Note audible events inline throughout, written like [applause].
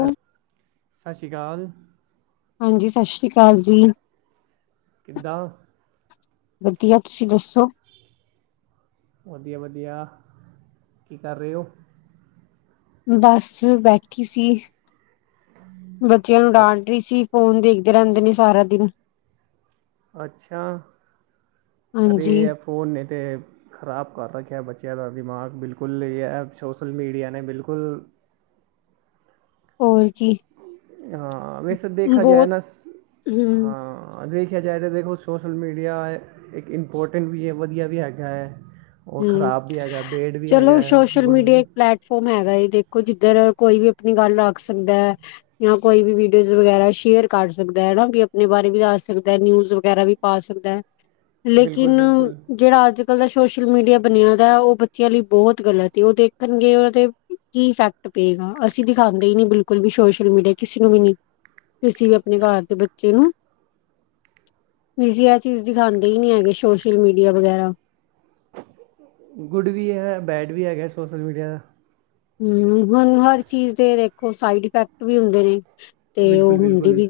Hello ਸਤਿ ਸ਼੍ਰੀ ਅਕਾਲ। ਹਾਂਜੀ ਸਤਿ ਸ੍ਰੀ ਅਕਾਲ ਜੀ। ਕਿੱਦਾਂ? ਵਧੀਆ। ਤੁਸੀਂ ਦੱਸੋ? ਵਧੀਆ ਵਧੀਆ ਕੀ ਕਰ ਰਹੇ ਹੋ? ਬਸ ਬੈਠੀ ਸੀ ਬੱਚਿਆਂ ਨੂੰ ਅ ਡਾਂਟ ਰਿਸੀ ਫ਼ੋਨ ਦੇਖਦੇ ਰਹਿੰਦੇ ਨੇ ਸਾਰਾ ਦਿਨ। ਅੱਛਾ, ਅਰੇ ਹਾਂਜੀ ਇਹ ਫੋਨ ਨੇ ਤੇ ਖ਼ਰਾਬ ਕਰ ਰੱਖਿਆ ਬੱਚਿਆਂ ਦਾ ਦਿਮਾਗ ਬਿਲਕੁਲ ਇਹ ਐ ਸੋਸ਼ਲ ਮੀਡੀਆ ਨੇ ਬਿਲਕੁਲ ਹੋਰ ਕੀ [inaudible] ਹਾਂ ਵੈਸੇ ਦੇਖਾ ਜਾਏ ਬਹੁਤ ਨਾ ਸ, ਹਮ ਹਾਂ ਦੇਖ ਦੇਖਿਆ ਜਾਏ ਦੇਖੋ ਸੋਸ਼ਲ ਮੀਡੀਆ ਇੱਕ ਇੰਪੋਰਟੈਂਟ ਵੀ ਹੈ ਵਧੀਆ ਵੀ ਹੈਗਾ ਹੈ। ਔਰ ਹਮ ਖ਼ਰਾਬ ਵੀ ਹੈਗਾ ਬੇਡ ਵੀ ਹੈਗਾ ਹੈ ਗੁੱਡ ਵੀ ਫੋਮ ਹੈਗਾ ਦੇਖੋ ਜਿੱਧਰ ਕੋਈ ਵੀ ਆਪਣੀ ਗੱਲ ਆਖ ਸਕਦਾ ਹੈ। ਜਾਂ ਕੋਈ ਵੀਡੀਓਜ਼ ਵਗੈਰਾ ਸ਼ੇਅਰ ਕਰ ਸਕਦਾ ਹਨਾ ਕਿ ਆਪਣੇ ਬਾਰੇ ਵੀ ਦੱਸ ਸਕਦਾ ਨਿਊਜ ਵਗੈਰਾ ਵੀ ਪਾ ਸਕਦਾ ਹੈ ਬਿਲਕੁਲ ਲੇਕਿਨ ਬਿਲਕੁਲ ਜਿਹੜਾ ਅੱਜ ਕੱਲ ਦਾ ਸੋਸ਼ਲ ਸੋਸ਼ਲ ਮੀਡੀਆ ਬਣਿਆਦਾ ਉਹ ਬੱਚਿਆਂ ਲਈ ਬਹੁਤ ਗਲਤ ਉਹ ਦੇਖਣਗੇ ਉਹ ਤੇ ਕੀ ਇਫੈਕਟ ਪਏਗਾ ਅਸੀਂ ਦਿਖਾਉਂਦੇ ਹੀ ਨੀ ਬਿਲਕੁਲ ਵੀ ਸੋਸ਼ਲ ਮੀਡੀਆ ਕਿਸੇ ਨੂੰ ਵੀ ਨੀ ਤੁਸੀ ਵੀ ਆਪਣੇ ਘਰ ਦੇ ਬੱਚੇ ਨੂੰ ਤੁਸੀ ਇਹ ਚੀਜ਼ ਦਿਖਾਉਂਦੇ ਹੀ ਨੀ ਹੈਗੇ ਸੋਸ਼ਲ ਮੀਡੀਆ ਵਗੈਰਾ। ਗੁੱਡ ਵੀ ਹੈ ਬੈਡ ਵੀ ਹੈਗਾ ਸੋਸ਼ਲ ਮੀਡੀਆ। ਹਮ ਹੁਣ ਹਰ ਚੀਜ਼ ਦੇ ਵੇਖੋ ਸਾਈਡ ਇਫੈਕਟ ਵੀ ਹੁੰਦੇ ਨੇ। ਤੇ ਉਹ ਬਿਲਕੁਲ ਹੁੰਦੀ ਬਿਲਕੁਲ ਵੀ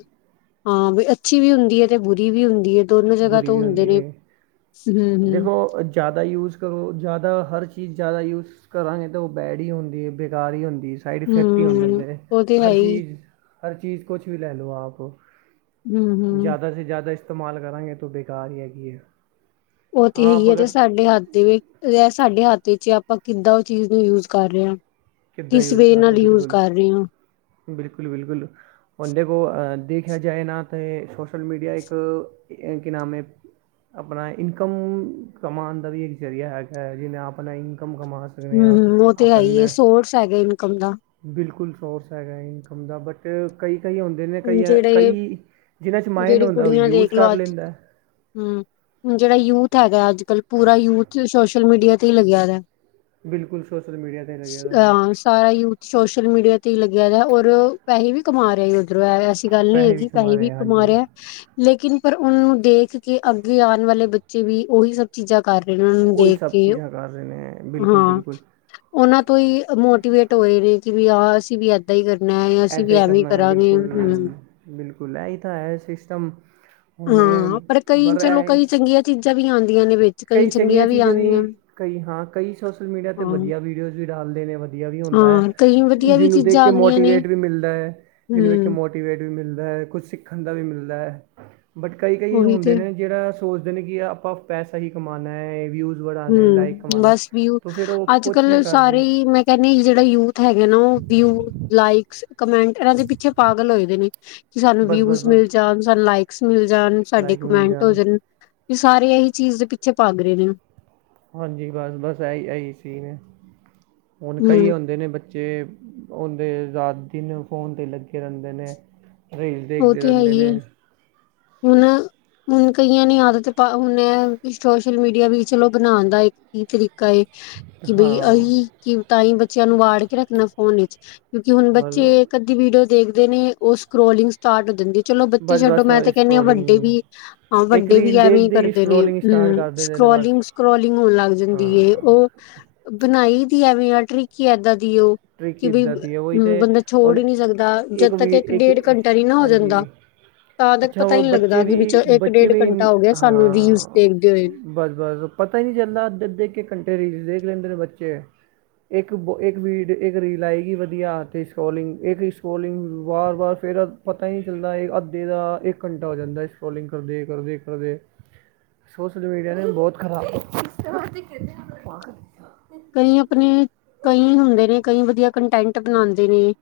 ਹਾਂ ਵੀ ਅੱਛੀ ਵੀ ਹੁੰਦੀ ਹੈ ਤੇ ਬੁਰੀ ਵੀ ਹੁੰਦੀ ਹੈ। ਦੋਨੋ ਜਗ੍ਹਾ ਬੁਰੀ ਤੋਂ ਵੀ ਹੁੰਦੇ ਹੁੰਦੀ ਨੇ ਹੈ ਹਮ ਹਮ ਦੇਖੋ ਜ਼ਿਆਦਾ ਯੂਜ਼ ਕਰੋ ਜ਼ਿਆਦਾ ਹਰ ਚੀਜ਼ ਜ਼ਿਆਦਾ ਯੂਜ਼। ਯੂਜ ਕਰਾਂਗੇ ਤਾਂ ਉਹ ਬੈਡ ਹੀ ਹੁੰਦੀ ਬੇਕਾਰ ਹੀ ਹੁੰਦੀ। ਸਾਈਡ ਇਫੈਕਟ ਹੀ ਹੁੰਦੇ ਹਮ ਹੁੰਦੇ ਉਹ ਤੇ ਹੈ ਹਰ ਹੀ ਚੀਜ਼ ਹਰ ਚੀਜ਼ ਕੁਛ ਵੀ ਲੈ ਲਓ ਆਪ ਹਮ ਹਮ ਜ਼ਿਆਦਾ ਸੇ ਜ਼ਿਆਦਾ ਇਸਤੇਮਾਲ ਕਰਾਂਗੇ ਤੋ ਬੇਕਾਰ ਹੀ ਹੈਗੀ ਏ। ਉਹ ਤੇ ਹੈ ਈ ਏ ਤੇ ਸਾਡੇ ਹੱਥ ਦੀ ਵੀ ਐ ਸਾਡੇ ਹੱਥ 'ਚ ਆਪਾਂ ਕਿੱਦਾਂ ਉਹ ਚੀਜ਼ ਨੂੰ ਯੂਜ ਕਰ ਰਹੇ ਹਾਂ। ਕਿੱਦਾਂ ਕਿਸ ਯੂਜ਼ ਵੇਹ ਕਰਨਾ ਨਾਲ ਯੂਜ਼ ਬਿਲਕੁਲ ਕਰ ਰਹੇ ਹਾਂ। ਬਿਲਕੁਲ, ਬਿਲਕੁਲ। ਹੁਣ ਦੇਖੋ ਦੇਖਿਆ ਜਾਏ ਨਾ ਤੇ, ਸੋਸ਼ਲ ਮੀਡੀਆ ਇੱਕ ਕੀ ਨਾਮ ਹੈ। ਆਪਣਾ ਇਨਕਮ ਕਮਾਉਣ ਦਾ ਵੀ, ਇੱਕ ਜ਼ਰੀਆ ਹੈਗਾ ਹੈ। ਜਿਨੇ ਆਪਣਾ ਇਨਕਮ ਕਮਾ ਸਕਾਂ? ਹੁਂ ਹੁਂ ਉਹ ਤੇ ਹੈ ਹੀ ਹੈ। ਸੋਰਸ ਹੈਗਾ ਇਨਕਮ ਦਾ। ਬਿਲਕੁਲ ਸੋਰਸ ਹੈਗਾ ਇਨਕਮ ਦਾ, ਬਟ ਕਈ ਕਈ ਹੁੰ ਹੁਣ ਕਈ, ਜਿਹੜੇ ਕਈ ਜਿਹਨਾਂ 'ਚ ਮਾਇੰਡ ਹੁੰਦਾ ਉਹ ਯੂਜ ਕਰ ਲੈਂਦਾ। ਹੁਂ, ਹੁਣ ਜਿਹੜਾ ਯੂਥ ਹੈਗਾ ਅੱਜ ਕਲ, ਪੂਰਾ ਯੂਥ ਸੋਸ਼ਲ ਮੀਡੀਆ ਤੇ ਹੀ ਲੱਗਿਆ ਦਾ। ਬਿਲਕੁਲ, ਸੋਸ਼ਲ ਮੀਡੀਆ 'ਤੇ ਹੀ ਲੱਗਿਆ ਹੋਇ ਹੈ। ਅ ਸਾਰਾ ਯੂਥ ਸੋਸ਼ਲ ਮੀਡੀਆ ਤੇ ਹੀ ਲੱਗਿਆਦਾ, ਹੋਰ ਪੈਸੇ ਵੀ ਕਮਾ ਰਿਹਾ। ਐਸੀ ਗੱਲ ਨੀ ਪੈਸੇ ਹੈਗੀ, ਕਮਾ ਪੇਸੇ ਰਹੇ ਵੀ ਆ, ਹਾਂਜੀ ਕਮਾਰਿਆ। ਲੇਕਿਨ ਪਰ ਉਹਨੂੰ ਦੇਖ ਕੇ, ਅੱਗੇ ਆਉਣ ਵਾਲੇ ਬੱਚੇ ਵੀ ਉਹੀ ਸਭ ਚੀਜ਼ਾਂ ਕਰ ਰਹੇ ਨੇ, ਉਹਨਾਂ ਨੂੰ ਦੇਖ ਕੇ ਉਹ ਕਰਰੇ ਨੇ। ਬਿਲਕੁਲ ਬਿਲਕੁਲ ਹਾਂ, ਉਹਨਾਂ ਤੋਂ ਹੀ ਮੋਟੀਵੇਟ ਹੋਏ ਨੇ, 'ਕਿ ਵੀ ਆਹ ਅਸੀਂ ਵੀ ਇੱਦਾਂ ਹੀ ਕਰਨਾ ਹੈ, ਅਸੀਂ ਵੀ ਇੱਦਾਂ ਐਵੇਂ ਹੀ ਕਰਨਾ ਹੈ ਕਰਾਂਗੇ, ਬਿਲਕੁਲ ਹੁਂ। ਬਿਲਕੁਲ, ਇਹੀ ਤਾਂ ਹੈ ਸਿਸਟਮ। ਹੁਣ ਹਾਂ ਕਈ ਪਰ ਚਲੋ ਇਹ, ਕਈ ਚੰਗੀਆਂ ਚੀਜ਼ਾਂ ਵੀ ਆਉਂਦੀਆਂ ਨੇ ਵਿੱਚ 'ਕਈ ਚੰਗੀਆਂ ਚੀਜ਼ਾਂ ਆਉਂਦੀਆਂ ਵੀ ਕਈ ਹਾਂ, ਕਈ ਸੋਸ਼ਲ ਮੀਡੀਆ ਤੇ ਹਾਂ 'ਵਧੀਆ ਵੀਡੀਓਜ਼ ਵੀ ਡਾਲਦੇ ਨੇ ਏਵੀ ਹੁੰਦਾ ਹੈ, ਹਾਂ ਕਈ ਵਧੀਆ ਵੀ ਜਿਹਨੂੰ ਦੇਖ ਚੀਜ਼ਾਂ ਕੇ ਮੋਟ ਆਉਂਦੀਆਂ ਨੇ ਡੀਮੋਟੀਵੇਟ ਵੀ ਮਿਲਦਾ ਹੈ, ਜਿਹਨੂੰ ਵਿੱਚ ਹਮ ਮੋਟੀਵੇਟ ਵੀ ਮਿਲਦਾ ਹੈ, ਕੁਛ ਸਿੱਖਣ ਦਾ ਵੀ ਮਿਲਦਾ ਹੈ। ਬਟ ਕਈ, ਕਈ ਉਹੀ ਹੁੰਦੇ ਤੇ ਨੇ 'ਜਿਹੜਾ ਸੋਚਦੇ ਨੇ ਕਿ ਆਪਾਂ ਪੈਸਾ ਹੀ ਕਮਾਉਣਾ ਹੈ। ਵਿਊਜ਼ ਵਧਾਉਣੇ ਲਾਈਕ ਹੁਂ ਕਮਾਉਣੇ ਬਸ ਵਿਊ, ਤੋ ਫਿਰ ਉਹ ਅੱਜ ਕੁਛ ਵੀ ਕੱਲ ਸਾਰੇ ਕਰਦੇ ਮੈਂ ਕਹਿੰਦੇ ਜਿਹੜਾ ਯੂਥ ਹੈਗਾ ਨਾ ਉਹ ਵਿਊ, ਲਾਈਕਸ, ਕਮੈਂਟ ਇਹਨਾਂ ਦੇ ਪਿੱਛੇ ਪਾਗਲ ਹੋਏਦੇ ਨੇ। ਕਿ ਸਾਨੂੰ ਬਸ ਵਿਊ ਬਸ ਬਸ ਮਿਲ ਜਾਣ, ਸਾਨੂੰ ਲਾਈਕਸ ਮਿਲ ਜਾਣ, ਸਾਡੇ ਲਾਈਕ ਮਿਲ ਕਮੈਂਟ ਹੋ ਜਾਣ। ਇਹ ਸਾਰੇ ਇਹੀ ਚੀਜ਼ ਦੇ ਪਿੱਛੇ ਭਗ ਰਹੇ ਨੇ। ਹਾਂਜੀ ਬਸ, ਬਸ ਇਹੀ, ਇਹੀ ਸੀਣਂ ਹੈ। ਹੁਣ ਹਮ ਕਈ ਹੁੰਦੇ ਨੇ ਬ ਬੱਚੇ ਉਹਦੇ ਰਾਤ, ਦਿਣੇਂ ਫੋਨ 'ਤੇ ਲੱਗੇ ਰਹਿੰਦੇ ਨੇ। ਰੀਲਸ ਦੇਖਦੇ ਰਹਿੰਦੇ ਨੇ। ਹੁੰਨ ਹੁਣ ਕਈਆਂ ਨੇ ਆਦਤ ਪਾ, 'ਹੁਣ ਇਹ ਸੋਸ਼ਲ ਮੀਡੀਆ ਵੀ ਚਲੋ 'ਬਣਾਉਣਂ ਦਾ ਕੀ ਤਰੀਕਾ ਹੈ। ਕਿ ਬਈ ਹਾਂ ਅਸੀ ਕਿ 'ਤਾਂਹੀ ਬੱਚਿਆਂ ਨੂੰ ਵਾੜ ਕੇ ਰੱਖਣਾ ਫੋਨ ਵਿੱਚ ਕਿਉਂਕਿ ਹੁਣ ਬਸ ਬੱਚੇ ਇੱਕ, ਅੱਧੀ ਵੀਡੀਓ ਦੇਖਦੇ ਨੇ 'ਉਹ ਸਕਰੋਲਿੰਗ ਸ਼ਟਾਟ ਹੋ ਜਾਂਦੀ ਹੈ, ਚਲੋ ਬੱਚੇ ਬਸ ਛੱਡੋ ਬਸ ਮੈਂ ਤੇ ਨਹੀਂ ਵੱਡੇ ਸਕਰੋਲਿੰਗ ਵੀ, ਹਾਂ ਇੱਕ ਵੱਡੇ ਵੀ ਰੀਲ 'ਐਵੇਂ ਦੇਖਦੇ ਹੀ ਕਰਦੇ ਨੇ, ਸਕਰੋਲਿੰਗ ਸਟਾਰਟ ਹੁਂ ਕਰ ਦਿੰਦੇ ਨੇ ਬਸ ਸਕੋਲਿੰਗ ਸਕੋਲਿੰਗ ਹੋਣ ਲੱਗ ਜਾਂਦੀ ਹੈ, ' ਹਾਂ ਉਹ ਬਣਾਈ ਦੀ ਐਵੇ ਆ ਟ੍ਰਿਕ ਹੀ ਏਦਾਂ ਦੀ ਉਹ। ਟ੍ਰਿਕ ਕਿ ਬਈ ਇੱਦਾਂ ਦੀ ਹੈ ਉਹੀ ਤਾਂ ਬੰਦਾ ਛੋੜ ਹੁਣ ਹੀ ਨਹੀਂ ਸਕਦਾ, ਜਦ ਤੱਕ ਇੱਕ, ਡੇਢ ਘੰਟਾ ਨਹੀਂ ਨਾ ਹੋ ਜਾਂਦਾ। ਤਾਦਂ ਤਾਂ ਹੋਰ ਬੱਚੇ ਵੀ, ਬੱਚੇ ਵੀ ਗਿਆ ਸਾਨੂੰ ਰੀਲਸ ਹਾਂ ਦੇਖਦੇ ਹੋਏ ਬਸ, ਬਸ ਪਤਾ ਹੀ ਨਹੀਂ ਚੱਲਦਾ 'ਅੱਧੇ, ਅੱਧੇ ਇੱਕ, ਇੱਕ ਘੰਟੇ ਰੀਲ ਦੇਖ ਲੈਂਦੇ ਨੇ ਬੱਚੇ, ਇੱਕ -ਇੱਕ ਇੱਕ ਰੀਲ ਆਏਗੀ ਵਧੀਆਂ 'ਤੇ ਸਕੋਲਿੰਗ, ਇੱਕ ਸਕੋਲਿੰਗ ਵਾਰ, ਵਾਰ ਫੇਿਰ ਪਤਾ ਹੀ ਨਹੀਂ ਚੱਲਦਾ, ਅੱਧੇ ਦਾ ਇੱਕ ਘੰਟਾ ਹੋ ਜਾਂਦਾ ਹੈ। ਸਕਰੋਲਿੰਗ ਕਰਦੇ, ਕਰਦੇ, ਕਰਦੇ ਸੋਸ਼ਲ ਮੀਡੀਆ ਨੇ ਬਹੁਤ ਖਰਾਬ ਕਈ ਆਪਣੇ, ਕਈ ਹੁੰਦੇ ਨੇ ਕਈ 'ਵਧੀਆ ਕੰਟੈਂਟ ਬਣਾਉਂਦੇ ਨੇ,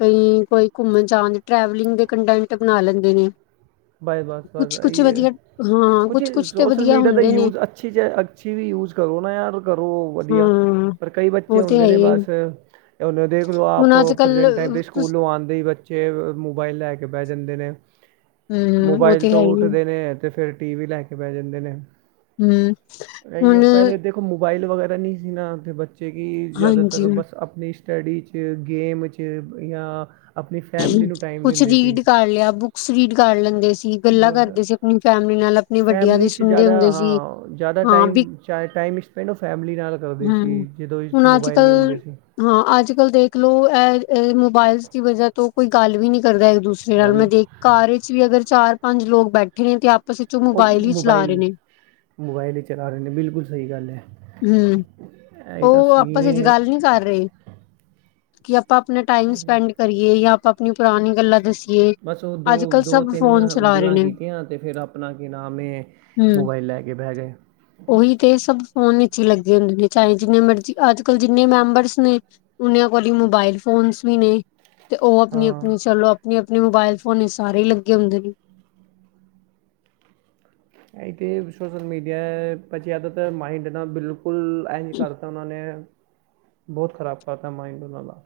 ਕਈ ਕੋਈ ਘੁੰਮਣਂ ਜਾਣ, 'ਟਰੈਵਲਿੰਗ ਦੇ ਕੰਟੈਂਟ ਬਣਾ ਲੈਂਦੇ ਨੇ। ਬਾਏ ਬਸ, ਬਸ ਕੁਛ ਕੁਛ ਵਧੀਆ ਹਾਂ ਕੁਝ ਕੁਛ ਕੁਛ ਤੇ ਸੋਸ਼ਲ ਵਧੀਆ ਮੀਡੀਆ ਦਾ ਹੁੰਦੇ ਨੇ ਯੂਜ ਅੱਛੀ ਜਾਈ, ਅੱਛੀ ਵੀ ਯੂਜ ਕਰੋ ਨਾ ਯਾਰ ਕਰੋ ਹਾਂ ਵਧੀਆ ਪਰ ਕਈ 'ਬੱਚੇ ਉਹ ਤੇ ਹੁੰਦੇ ਹੈ ਨੇ ਹੀ ਹੈ। ਬਸ ਹੁਣਂ ਦੇਖ ਲਓ ਆਪ, ਹੁਣ ਅੱਜ ਕੱਲ ਪ੍ਰਜੈਂਟ ਟਾਈਮ 'ਤੇ ਸਕੂਲੋਂ ਆਉਂਦੇ ਹੀ ਬੱਚੇ ਫਿਰ ਮੋਬਾਇਲ ਲੈ ਕੇ ਬਹਿ ਜਾਂਦੇ ਨੇ, ਹਮ ਉਹ ਮੋਬਾਈਲ ਤੇ ਹੈ ਤੋਂ ਹੀ ਹੈ। ਉੱਠਦੇ ਨੇ ਤੇ ਫਿਰ 'ਟੀ ਵੀ ਲੈ ਕੇ ਬੈਠ ਜਾਂਦੇ ਨੇ, ਹਮ ਇਹੀਓ ਹੁਣ ਪਹਿਲੇ ਦੇ ਮੋਬਾਈਲ ਵਗੈਰਾ ਨਈ ਸੀ ਨਾ ਬੱਚੇ ਕਿ ਹਾਂਜੀ ਜ਼ਿਆਦਾਤਰ ਬਸ ਆਪਨੀਸ਼ ਸਟੱਡੀ 'ਚ ਗੇਮ 'ਚ ਯਾਂ ਕੁਛ ਰੀਡ ਕਰ ਲਿਆ ਬੁੱਕਸ ਰੀਡ ਕਰ ਲੈਂਦੇ ਸੀ। ਗੱਲਾਂ ਬੋਲੋ ਕਰਦੇ ਸੀ ਆਪਣੀ ਫੈਮਿਲੀ ਨਾਲ ਆਪਣੇ ਵੱਡਿਆਂ ਫੈਮਲੀ ਦੀ 'ਚ ਸੁਣਦੇ ਜ਼ਿਆਦਾ ਹੁੰਦੇ ਸੀ ਹਾਂ ਜ਼ਿਆਦਾ ਹਾਂ ਵੀ ਟਾਈਮ ਸ਼ਾਇਦ ਟਾਈਮੀਸ਼ ਪੈਲੋ ਫੈਮਿਲੀ ਨਾਲ ਕਰਦੇ ਸੀ ਹੂੰ, ਜਦੋਂ ਹੁਣ ਮੋਬਾਇਲ ਨੀ ਅੱਜ-ਕੱਲ ਹੁੰਦੇ ਸੀ। ਹਾਂ, ਅੱਜ ਕੱਲ੍ਹ ਦੇਖਲੋ ਐ ਅ ਮੋਬਾਇਲਸ ਦੀ ਵਜ੍ਹਾ ਤੋਂ ਕੋਈ ਗੱਲ ਵੀ ਨੀ ਕਰਦਾ ਇੱਕ ਦੂਸ ਨਾਲ ਗੱਲ ਮੈਂ ਦੇਖ ਨਹੀਂ ਘਾਰ 'ਚ ਵੀ ਅਗਰ ਚਾਰ-ਪੰਜ ਲੋਕ ਬੈਠੇ ਨੇ ਤੇ ਆਪਸ 'ਚ ਔ ਉਹ ਮੋਬਾਇਲ ਹੀ ਚਲਾ ਮੋਬਾਈਲ ਰੇਨੇ। ਮੋਬਾਈਲ ਹੀ ਚਲਾ ਰੇ ਨੇ ਬਿਲਕੁਲ ਸਹੀ ਗੱਲ ਐ। ਹਮ ਔ ਆਪਸ 'ਚ ਸੀਗੇ ਗੱਲ ਨੀ ਕਰ ਰੇ। ਕਿ ਆਪਾਂ ਆਪਨਾ ਟਾਈਮ ਸਪੈਂਡ ਕਰੀਏ ਯਾਂ ਆਪਾਂ ਆਪਨੀ ਪੁਰਾਨੀ ਗੱਲਾਂ ਦਸੀ ਬਸ ਔ ਦੋ-ਦੋ-ਤਿੰਨ ਚਲਾ ਰਹੇ ਗੱਲਾਂ ਨੇ, ਕੀਤੀਆਂ ਤੇ ਫਿਰ ਆਪਨਾ ਕੀ ਨਾਮ ਏ ਹੂੰ। ਮੋਬਾਈਲ ਲੈਕੇ ਬੇ ਗਏ। ਉਹੀ ਤੇ ਸਭ ਫੋਨ ਵਿਚ ਹੀ ਲੱਗੇ ਹੁੰਦੇ ਨੇ ਚਾਹੇ ਜਿੰਨੇ ਮਰਜੀ ਅੱਜ ਕੱਲ ਜਿੰਨੇ ਮੈਂਬਰਸ ਨੇ ਉਨਯਾਂ ਕੋਲ ਈ ਮੋਬਾਇਲ ਫੋਨਸ ਵੀ ਨੇ। ਤੇ ਔ ਹਾਂ ਆਪਨੀ-ਆਪਨੀ ਚਲੋ ਆਪਨੀ-ਆਪਨੀ ਮੋਬਾਇਲ ਫੋਨ ਸਾਰੇ ਈ ਲੱਗੇ ਹੁੰਦੇ ਨੇ। ਆ ਤੇ ਸੋਸ਼ਅਲ ਮੀਡੀਆ ਏ ਬਚਿਆ ਦਾ ਤਾਂ ਮਾਈਂਡ ਨਾ ਬਿਲੁਕਲ ਕੁੁਲ ਏਂਜ ਕਰਤਾ ਉਨਾਂ ਨੇ ਬੋਤ ਖ਼ਰਾਬ ਕਰਤਾ ਮਾਈਂਡ ਉਨਾਂ ਦਾ।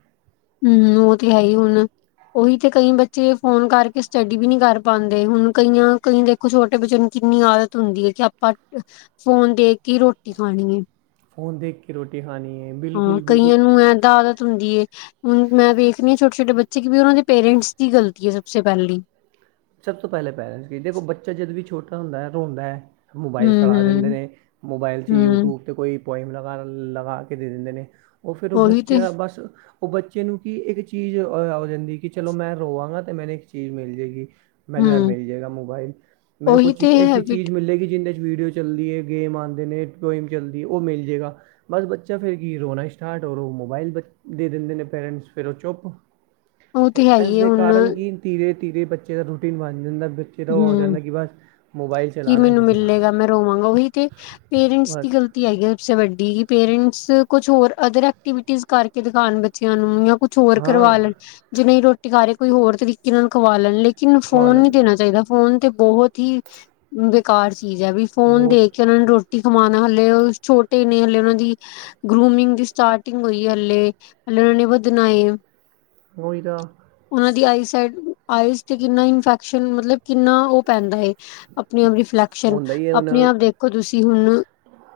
ਹਮ ਔ ਤੇ ਹੈ ਹੀ ਹੁਨ। ਉਹੀ ਤੇ ਕਈ ਬੱਚ ਫੋਨ ਕਰਕੇ ਸਟੱਡੀ ਵੀ ਨਹੀਂ ਕਰ ਪਾਂਦੇ ਹੁਨ ਕਈਆਂ ਕਈ ਦੇਖੋ ਛੋਟੇ ਬੱਚਿਆਂ ਨੂੰ ਕਿੰਨੀ ਆਦਤ ਹੁੰਦੀ ਏ ਕਿ ਆਪ [unintelligible] ਫੋਨ ਦੇਖ ਕੇ ਰੋਟੀ ਖਾਣੀ ਏ। ਫ਼ੋਨ ਦੇਖ ਕੇ ਰੋਟੀ ਖਾਨੀ ਏ। ਹਮ ਕਈਆਂ ਨੂੰ ਏਦਾਂ ਆਦਤ ਹੁੰਦੀ ਏ। ਹੁਣ ਮੈਂ ਵੇਖਨੀ ਛੋਟੇ-ਛੋਟੇ ਬੱਚੇ ਕਿ ਵੀ ਉਨਾਂ ਦੇ ਪੇਰੈਂਟਸ ਦੀ ਗਲਤੀ ਏ ਸਬਸੇ ਪੇਲੀ। ਸਭ ਤੋਂ ਪਹਿਲਾਂ ਪੇਰੈਂਟਸ ਕੀ ਦੇਖੋ ਬੱਚਾ ਜਦ ਵੀ ਛੋਟਾ ਹੁੰਦਾ ਏ ਰੋਂਦਾ ਐ। ਮੋਬਾਈਲ ਹਮ ਫੜਾ ਦਿੰਦੇ ਹਮ ਨੇ ਮੋਬਾਈਲ 'ਚ ਹਮ ਯੂਟਊਬ 'ਤੇ ਕੋਈ ਪੋਇਮ ਲਗਾ-ਲਗਾ ਕੇ ਦੇ ਦੇੰਦੇਂ ਨੇ ਔ ਫੇਰ ਔ ਉਹੀ ਤੇ ਬੱਚਾ ਬਸ ਔ ਬੱਚੇ ਨੂੰ ਕੀ ਇੱਕ ਚੀਜ਼ ਔ ਜਾਂਦੀ ਏ ਕਿ ਚਲੋ, ਮੈਂ ਰੋਵਾਂਗਾ ਤੇ ਮੈਨੂੰ ਇੱਕ ਚੀਜ਼ ਮਿਲ ਜੇਗੀ। ਮੈਨੂੰ ਐ ਹੂੰ ਮਿਲ ਜੇਗਾ ਮੋਬਾਈਲ। ਮੈਨੂੰ ਉਹੀ ਕੁਛ ਤੇ ਐਸੀ ਚੀਜ਼ ਹੈਬਿਟ ਮਿਲੇਗੀ ਜਿਂਦੇ 'ਚ ਵੀਡੀਓ ਚੱਲਦੀ ਏ, ਗੇਮ ਆਂਦੇ ਨੇ, ਟੋਇਮ ਚੱਲਦੀ ਏ, ਔ ਮਿਲ ਜੇਗਾ। ਬਸ ਬੱਚਾ ਫਿਰ ਕੀ ਏ, ਰੋਣਾ ਸਟਾਰਟ ਔਰ ਔ ਮੋਬਾਈਲ ਬ ਦੇ ਦਿੰਦੇ ਨੇ ਪੇਰੈਂਟਸ ਫਿਰ ਔ ਚੁੱਪ, ਉਹ ਤੇ ਏਸ ਹੈਗੀ ਹੈ ਦੇ ਹੁਣ ਕਾਰਨ ਕਿ ਧੀਰੇ-ਧੀਰੇ ਬੱਚੇ ਦਾ ਰੂਟੀਨ ਬਨ ਜਾਂਦਾ। ਬਚ ਹਮ ਕੀ ਮੈਨੂੰ ਤੇ ਮਿਲੇਗਾ ਚਲਾਉਣਾ ਮੈਂ ਰੋਵਾਂਗਾ ਉਹੀ ਤੇ ਪੇਰੈਂਟਸ ਦੀ ਬਸ ਗਲ ਤੀ ਹੈਗੀ ਸਬਸੇ ਵੱਡੀ ਕਿ ਪੇਰੈਂਟਸ ਕੁਛ ਹੋਰ ਅਦਰ ਐਕਟੀਵਿਟੀਜ਼ ਕਰਕੇ ਦਿਖਾਣ ਬੱਚਿਆਂ ਨੂੰ ਯਾਂ ਕੁਛ ਹੋਰ ਕਰਵਾ ਹਾਂ ਲੈਨ, ਜੇ ਨਹੀਂ ਰੋਟੀ ਖਾਰੇ ਕੋਈ ਹੋਰ ਤਰੀਕੇ ਨਾਲ ਖਵਾ ਲੈਨ ਲੇਕਿਨ ਖਵਾ ਫੋਨ ਨੀ ਲੈਣ ਦੇਣਾ ਦਾ ਫੋਨ ਤੇ ਬਹੁਤ ਹੀ ਬੇਕਾਰ ਚੀਜ਼ ਐ, ਵੀ ਫੋਨ ਬਹੁਤ ਦੇਕੇ ਉਨਾਂ ਨੂੰ ਰੋ ਟੀ ਖਵਾਨਾ, ਹਲੇ ਔ ਛੋਟੇ ਨੇ ਹਲੇ ਉਨਾਂ ਦੀ ਗਰੂਮਿੰਗ ਦੀ ਸਟਾਰਟਿੰਗ ਹੋਈ ਹਲੇ। ਹਲੇ ਉਨਾਂ ਨੇ ਵਦਨਾ ਏ। ਔਈ ਤਾਂ। ਉਨਾਂ ਦੀ ਆਈਸਾਈਟ, ਆਈਜ਼ ਤੇ ਕਿੰਨਾ ਇਨਫੈਕਸ਼ਨ ਮਤਲਬ ਕਿੰਨਾ ਔ ਪੈਂਦਾ ਏ। ਆਪਨੇ ਆਪ ਰਿਫਲੈਕਸ਼ਨ ਹੁੰਦਾ ਹੀ ਹੈ ਹੁਣ ਆਪਨੇ ਆਪ ਦੇਖੋ ਤੁਸੀਂ ਹੁਨ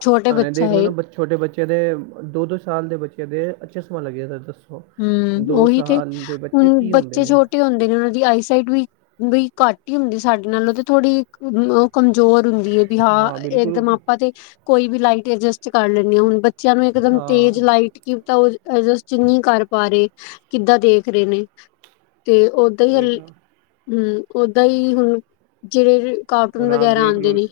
ਛੋਟੇ ਉਹਨੇ ਬੱਚਾ ਦੇਖ ਲਓ ਏ। ਨਾ ਬ ਛੋਟੇ ਬੱਚਿਆਂ ਦੇ ਦੋ-ਦੋ ਸਾਲ ਦੇ ਬੱਚਿਆਂ ਦੇ ਚਸਮਾ ਲੱਗ ਜਾਂਦਾ ਦਸ। ਹਮ ਉਹੀ ਤੇ, ਹੁਨ ਕੀ ਹੁੰਦੇ ਬੱਚੇ ਨੇ ਛੋਟੇ ਹੁੰਦੇ ਨੇ ਉਨਾਂ ਦੀ ਆਈਸਾਈਟ ਵੀ ਬਈ ਘੱਟ ਹੀ ਹੁੰਦੀ ਸਾਡੇ ਨਾਲੋਂ ਤੇ ਥੋੜੀ [unintelligible] ਕਮਜ਼ੋਰ ਹੁੰਦੀ ਹੈ ਵੀ ਹਾਂ, ਇਕਦਮ ਆਪਾਂ ਤੇ ਕੋਈ ਵੀ ਲਾਈਟ ਅਡਜਸਟ ਕਰ ਲੈਂਣੀ ਹਾਂ, ਹੁਣ ਬੱਚਿਆਂ ਨੂੰ ਇੱਕਦਮ ਤੇਜ ਹਾਂ ਲਾਈਟ ਕਿ ਤਾਂ ਉਹ ਐਡਜਸਟ ਨਹੀ ਕਰ ਪਾ ਰਹੇ, ਕਿੱਦਾਂ ਦੇਖ ਰਹੇ ਨੇ ਤੇ ਉਹ ਓਦਾਂ ਹੀ, ਉਹੀ ਹਲ ਤਾਂ ਹਮ, ਓਦਾਂ ਹੀ ਹੁਣ ਜਿਹੜੇ ਕਾਰਟੂਨ ਹੁਣ ਆਪ ਵਗੈਰਾ ਦੇਖ ਆਉਂਦੇ ਲਓ ਨੇ,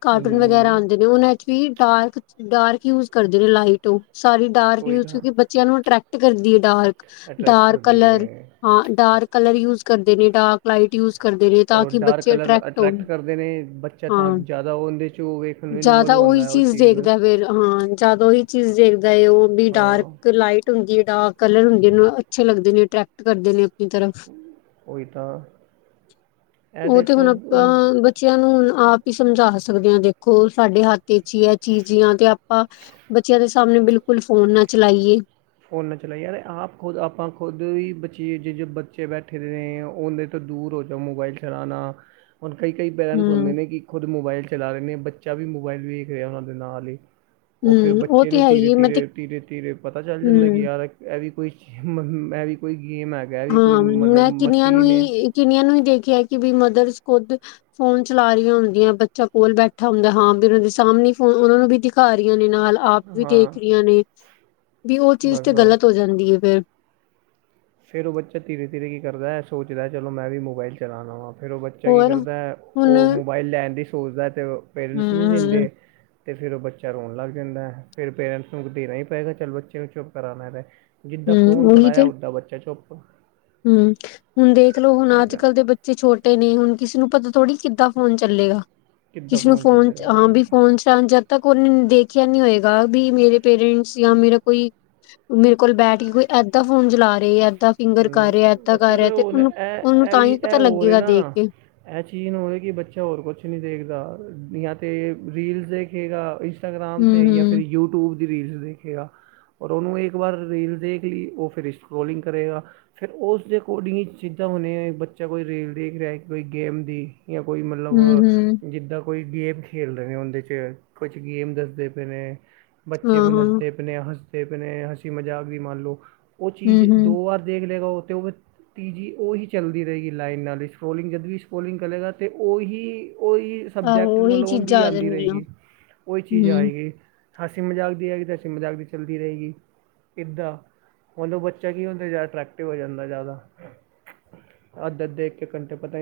ਕਾਰਟੂਨ ਵਗੈਰਾ ਹੂੰ ਆਉਂਦੇ ਨੇ ਉਹਨਾਂ ਡਾਰਕ, ਡਾਰਕ ਯੂਜ ਕਰਦੇ ਰਹੇ ਲਾਈਟ ਉਹ, ਸਾਰੀ ਡਾਰਕ ਉਹੀ ਯੂਜ ਤਾਂ ਕਿਉਂਕਿ ਬੱਚਿਆਂ ਨੂੰ ਅ੍ਰੈਕਟ ਕਰਦੀ ਹੈ ਡਾਰਕ, ਅਟਰੈਕਟ ਡਾਰਕ ਕਰਦੀ ਕਲਰ ਹੈ ਹਾਂ, ਡਾਰਕ ਕਲਰ ਯੂਜ ਕਰਦੇ ਨੇ, ਡਾਰਕ -ਲਾਈਟ ਯੂਜ ਕਰਦੇ ਨੇ ਤਾਂ ਔਰ ਕਿ ਡਾਰਕ ਬੱਚੇ ਕਲਰ ਅਟਰ੍ਰੈਕਟ ਹੋਣ ਅਟਰੈਕਟ ਕਰਦੇ ਨੇ, ਬੱਚਾ ਤਾਂ ਹਾਂ ਜ਼ਿਆਦਾ ਉਹ ਉਹਦੇ 'ਚੋਂ ਜ਼ਿਆਦਾ ਉਹੀ ਚੀਜ਼ ਦੇਖਦਾ ਫੇਰ, ਹਾਂ ਜਿਆਦਾ ਉਹੀ ਚੀਜ਼ ਦੇਖਦਾ ਏ ਉਹ, ਵੀ ਹਾਂ ਡਾਰਕ-ਲਾਈਟ ਹੁੰਦੀ ਹੈ ਡਾਰਕ ਕਲਰ ਹੁੰਦੇ ਨੇ, ਉਹ ਅੱਛੇ ਲੱਗਦੇ ਨੇ, ਅਟਰੈਕਟ ਕਰਦੇ ਨੇ ਤਰਫ, ਉਹੀ ਤਾਂ ਇਹ ਉਹ ਤਾਂ ਤੇ ਹੁਣ ਸਭ ਉਹ ਆਪਾਂ ਬੱਚਿਆਂ ਨੂੰ ਆਪ ਹੀ ਸਮਝਾ ਸਕਦੇ ਹਾਂ ਦੇਖੋ, ਸਾਡੇ ਹੱਥ ਚ' ਹੀ ਹੈ ਚੀਜ਼ ਆ ਤੇ ਆਪਾਂ ਬੱਚਿਆਂ ਦੇ ਸਾਹਮਣੇ ਬਿਲਕੁਲ ਫੋਨ ਨਾ ਚਲਾਈਏ। ਫੋਨ ਨਾ ਚਲਾ, ਅਰੇ ਆਪ ਖੁਦ ਆਪਾਂ ਖੁਦ ਵੀ ਬੱਚੀਏ ਜੇ ਜੋ ਬੱਚੇ ਬੈਠੇ ਨੇ ਉਹਦੇ ਤੋਂ ਦੂਰ ਹੋ ਜਾਓ ਮੋਬਾਇਲ ਚਲਾਉਣਾ, ਹੁਣ ਕਈ ਕਈ ਪੇਰੈਂਟਸ ਹੁੰਦੇ ਹੂੰ। ਨੇ ਕਿ ਖੁਦ ਮੋਬਾਇਲ ਚਲਾ ਰਹੇ ਨੇ, ਬੱਚਾ ਵੀ ਮੋਬਾਇਲ ਵੇਖ ਰਿਹਾ। ਉਹਨਾਂ ਦੇ ਨਾਲ ਹੀ ਉਹ ਫਿਰ ਹੂੰ, ਬੱਚੇ ਤੇ ਨੂੰ ਹੈ ਹੀ ਧੀਰੇ ਹੈ। ਮੈਂ ਤੇ ਧੀਰੇ -ਧੀਰੇ -ਧੀਰੇ ਪਤਾ ਚੱਲ ਜਾਂਦਾ ਕਿ ਹੂੰ, ਯਾਰ ਐ ਵੀ, ਕੋਈ ਐ ਵੀ ਕੋਈ ਗੇਮ ਹੈ। ਹੈਗਾ ਇਹ ਵੀ ਕੋਈ ਹਾਂ ਮਤਲਬ ਮੈਂ ਕਿੰਨੀਆਂ ਨੂੰ ਮਸ਼ੀਨ ਹੀ, ਕਿੰਨੀਆਂ ਨੂੰ ਹੀ ਦੇਖਿਆ ਕਿ ਵੀ ਮਦਰਸ ਖੁਦ ਫੋਨ ਚਲਾ ਰਹੀਆਂ ਹੁੰਦੀਆਂ ਬੱਚਾ ਕੋਲ ਬੈਠਾ ਹੁੰਦਾ ਹਾਂ, ਵੀ ਉਹ ਦੇ ਸਾਹਮਣੇ ਫੋਨ ਉਹ ਨੂੰ ਵੀ ਦਿਖਾ ਰਹੀਆਂ ਨੇ ਨਾਲ ਆਪ ਵੀ ਦੇਖ ਹਾਂ ਰਹੀਆਂ ਨੇ, ਵੀ ਉਹ ਚੀਜ਼ ਤੇ ਬਸ-ਬਸ ਗ਼ਲਤ ਹੋ ਜਾਂਦੀ ਹੈ ਫੇਰ। ਫਿਰ ਉਹ ਬੱਚਾ ਧੀਰੇ -ਧੀਰੇ ਕੀ ਕਰਦਾ ਹੈ ਸੋਚਦਾ ਹੈ, ਚਲੋ ਮੈਂ ਵੀ ਮੋਬਾਈਲ ਚਲਾ ਲ ਵਾਂ। ਫਿਰ ਉਹ ਬੱਚਾ ਕੀ ਹੋਰ ਕਰਦਾ, ਹੁਣ ਉਹ ਹੂੰ, ਮੋਬਾਈਲ ਲੈਣ ਦੀ ਸੋਚਦਾ ਅਤੇ ਪੇਰੈਂਟਸ ਨਹੀਂ ਹੂੰ। ਦਿੰਦੇ। ਤੇ ਫਿਰ ਉਹ ਬੱਚਾ ਰੋਣ ਲੱਗ ਜਾਂਦਾ ਹੈ, ਫਿਰ ਪੇਰੈਂਟਸ ਨੂੰ ਦੇਣਾ ਹੀ ਪਏਗਾ, ਚੱਲ ਬੱਚੇ ਨੂੰ ਚੁੱਪ ਕਰਾਉਣਾ ਹੈ। ਜਿੱਦਾਂ ਫੋਨ ਹੂੰ, ਫੜਾਇਆ, ਉਓਦਾਂ ਬੱਚਾ ਚੁੱਪ। ਹਮ ਹੁਣ ਦੇਖਲੋ, ਹੁਣ ਅੱਜ ਏਦਾਂ ਕੱਲ ਦੇ ਬੱਚੇ ਤੇ ਛੋਟੇ ਨੇ, ਹੁਣ ਕਿਸੇ ਨੂੰ ਪਤਾ ਥੋੜ੍ਹੀ ਕਿੱਦਾਂ ਫੋਨ ਚੱਲੇਗਾ। ਕਿੱਦਾਂ ਕਿਸੇ ਨੂੰ ਫੋਨ ਹਾਂ 'ਵੀ ਚੱਲੇਗਾ ਫੋਨ ਚ' ਤੱਕ ਉਹਨੇ ਦੇਖਿਆ ਨੀ ਹੋਏਗਾ, ਵੀ ਮੇਰੇ ਪੇਰੈਂਟਸ ਜਾਂ ਮੇਰਾ ਕੋਈ ਮੇਰੇ ਕੋਲ ਬੈਠ ਕੇ ਕੋਈ ਏਦਾਂ ਫੋਨ ਚਲਾ ਰਹੇ, ਇਏਦਾਂ ਫਿੰ ਕਰ ਰਿਹਾ, ਹੂੰ ਏਦਾਂ ਕਰ ਅੱਛਾ ਰਿਹਾ, ਤੇ ਹੁਣ ਉਹਨੂੰ ਇਹ ਉਹਨੂੰ ਇਹ ਤਾਂ ਵੀ ਹੀ ਪਤਾ ਇਹ ਹੋਰ ਹੈ ਲੱਗੇਗਾ ਨਾ ਦੇਖ ਕੇ ਇਹ ਚੀਜ਼ ਨਹੀਂ ਹੋਵੇ ਕਿ ਬੱਚਾ ਹੋਰ ਕੁਛ ਨਹੀਂ ਦੇਖਦਾ, ਜਾਂ ਤੇ ਰੀਲਸ ਦੇਖੇਗਾ ਇੰਸਟਾਗ੍ਰਮ 'ਤੇ, ਜਾਂ ਫਿਰ ਹੂੰ-ਹੂੰ, ਯੂਟਿਊਬ ਦੀ ਰੀਲਸ ਦੇਖਿਆਗਾ। ਔਰ ਉਹਨੂੰ ਇੱਕ ਵਾਰ ਰੀਲ ਦੇਖ ਲਈ, ਉਹ ਫਿਰ ਸਟਰੋਲਿੰਗ ਕਰੇਗਾ। ਫੇਰ ਉਸਦੇ ਅਕੋਡਿੰਗ ਹੀ, ਜਿਦਾਂ ਹੁੰਣ ਬੱਚਾ ਕੋਈ ਰੀਲ ਦੇਖ ਰਿਹਾ ਕੋਈ ਗੇਮ ਦੀ ਜਾਂ ਕੋਈ ਮਤਲਬ ਹੂੰ-ਹੂੰ, ਜਿੱਦਾਂ ਕੋਈ ਗੇਮ ਖੇਲਦੇ ਨੇ ਉਹਦੇ 'ਚ, ਕੁਛ ਗੇਮ ਦੱਸਦੇ ਪਏ ਨੇ ਬੱਚੇ ਹਾਂ-ਹਾਂ, ਹੱਸਦੇ ਪੇਨੇ, ਹੱਸਦੇ ਪੇਨੇਅ ਹਸੀ ਮਜ਼ਾਕ ਦੀ ਮੰਨ ਲਉ। ਉਹ ਚੀਜ਼ ਹੂੰ-ਹੂੰ, ਦੋ ਵਾਰ ਦੇਖ ਲਗਾ, ਉਹ ਤੇ ਉਹ ਤੀਜੀ ਉਹੀ ਚੱਲਦੀ ਰਹੇਗੀ ਲਾਈਨ ਨਾਲ ਹੀ, ਸਕੋਲਿੰਗ ਜਦ ਵੀ ਸਕੋਲਿੰਗ ਕਰੇਗਾ ਤਾਂ ਉਹੀ, ਉਹੀ ਸਬਜੈਕਟ ਆਹੋ ਉਹੀ ਮਤਲਬ ਹੁੰਦੀ ਚੀਜ਼ਾਂ ਆ ਆਉਂਦੀ ਜਾਣਗੀਆਂ ਰਹੇਗੀ, ਉਹੀ ਚੀਜ਼ ਹੂੰ। ਆਏਗੀ। ਹੱਸੀ -ਮਜ਼ਾਕ ਦੀ ਹੈਏਗੀ, ਤਾਂ ਹੱਸੀ ਮਜ਼ਾਕ ਦੀ ਚੱਲਦੀ ਰਹੇਗੀ। ਇੱਦਾਂ, ਹ ਲੋ ਬੱਚਾ ਕੀ ਹੁੰਦਾ ਜਾ ਅਟਰੈਕਿਟਵ ਹੋ ਜਾਂਦਾ ਜਿਆਦਾ, ਅੱਧੇ-ਅੱਧੇ ਘੰਟੇ ਪਤਾ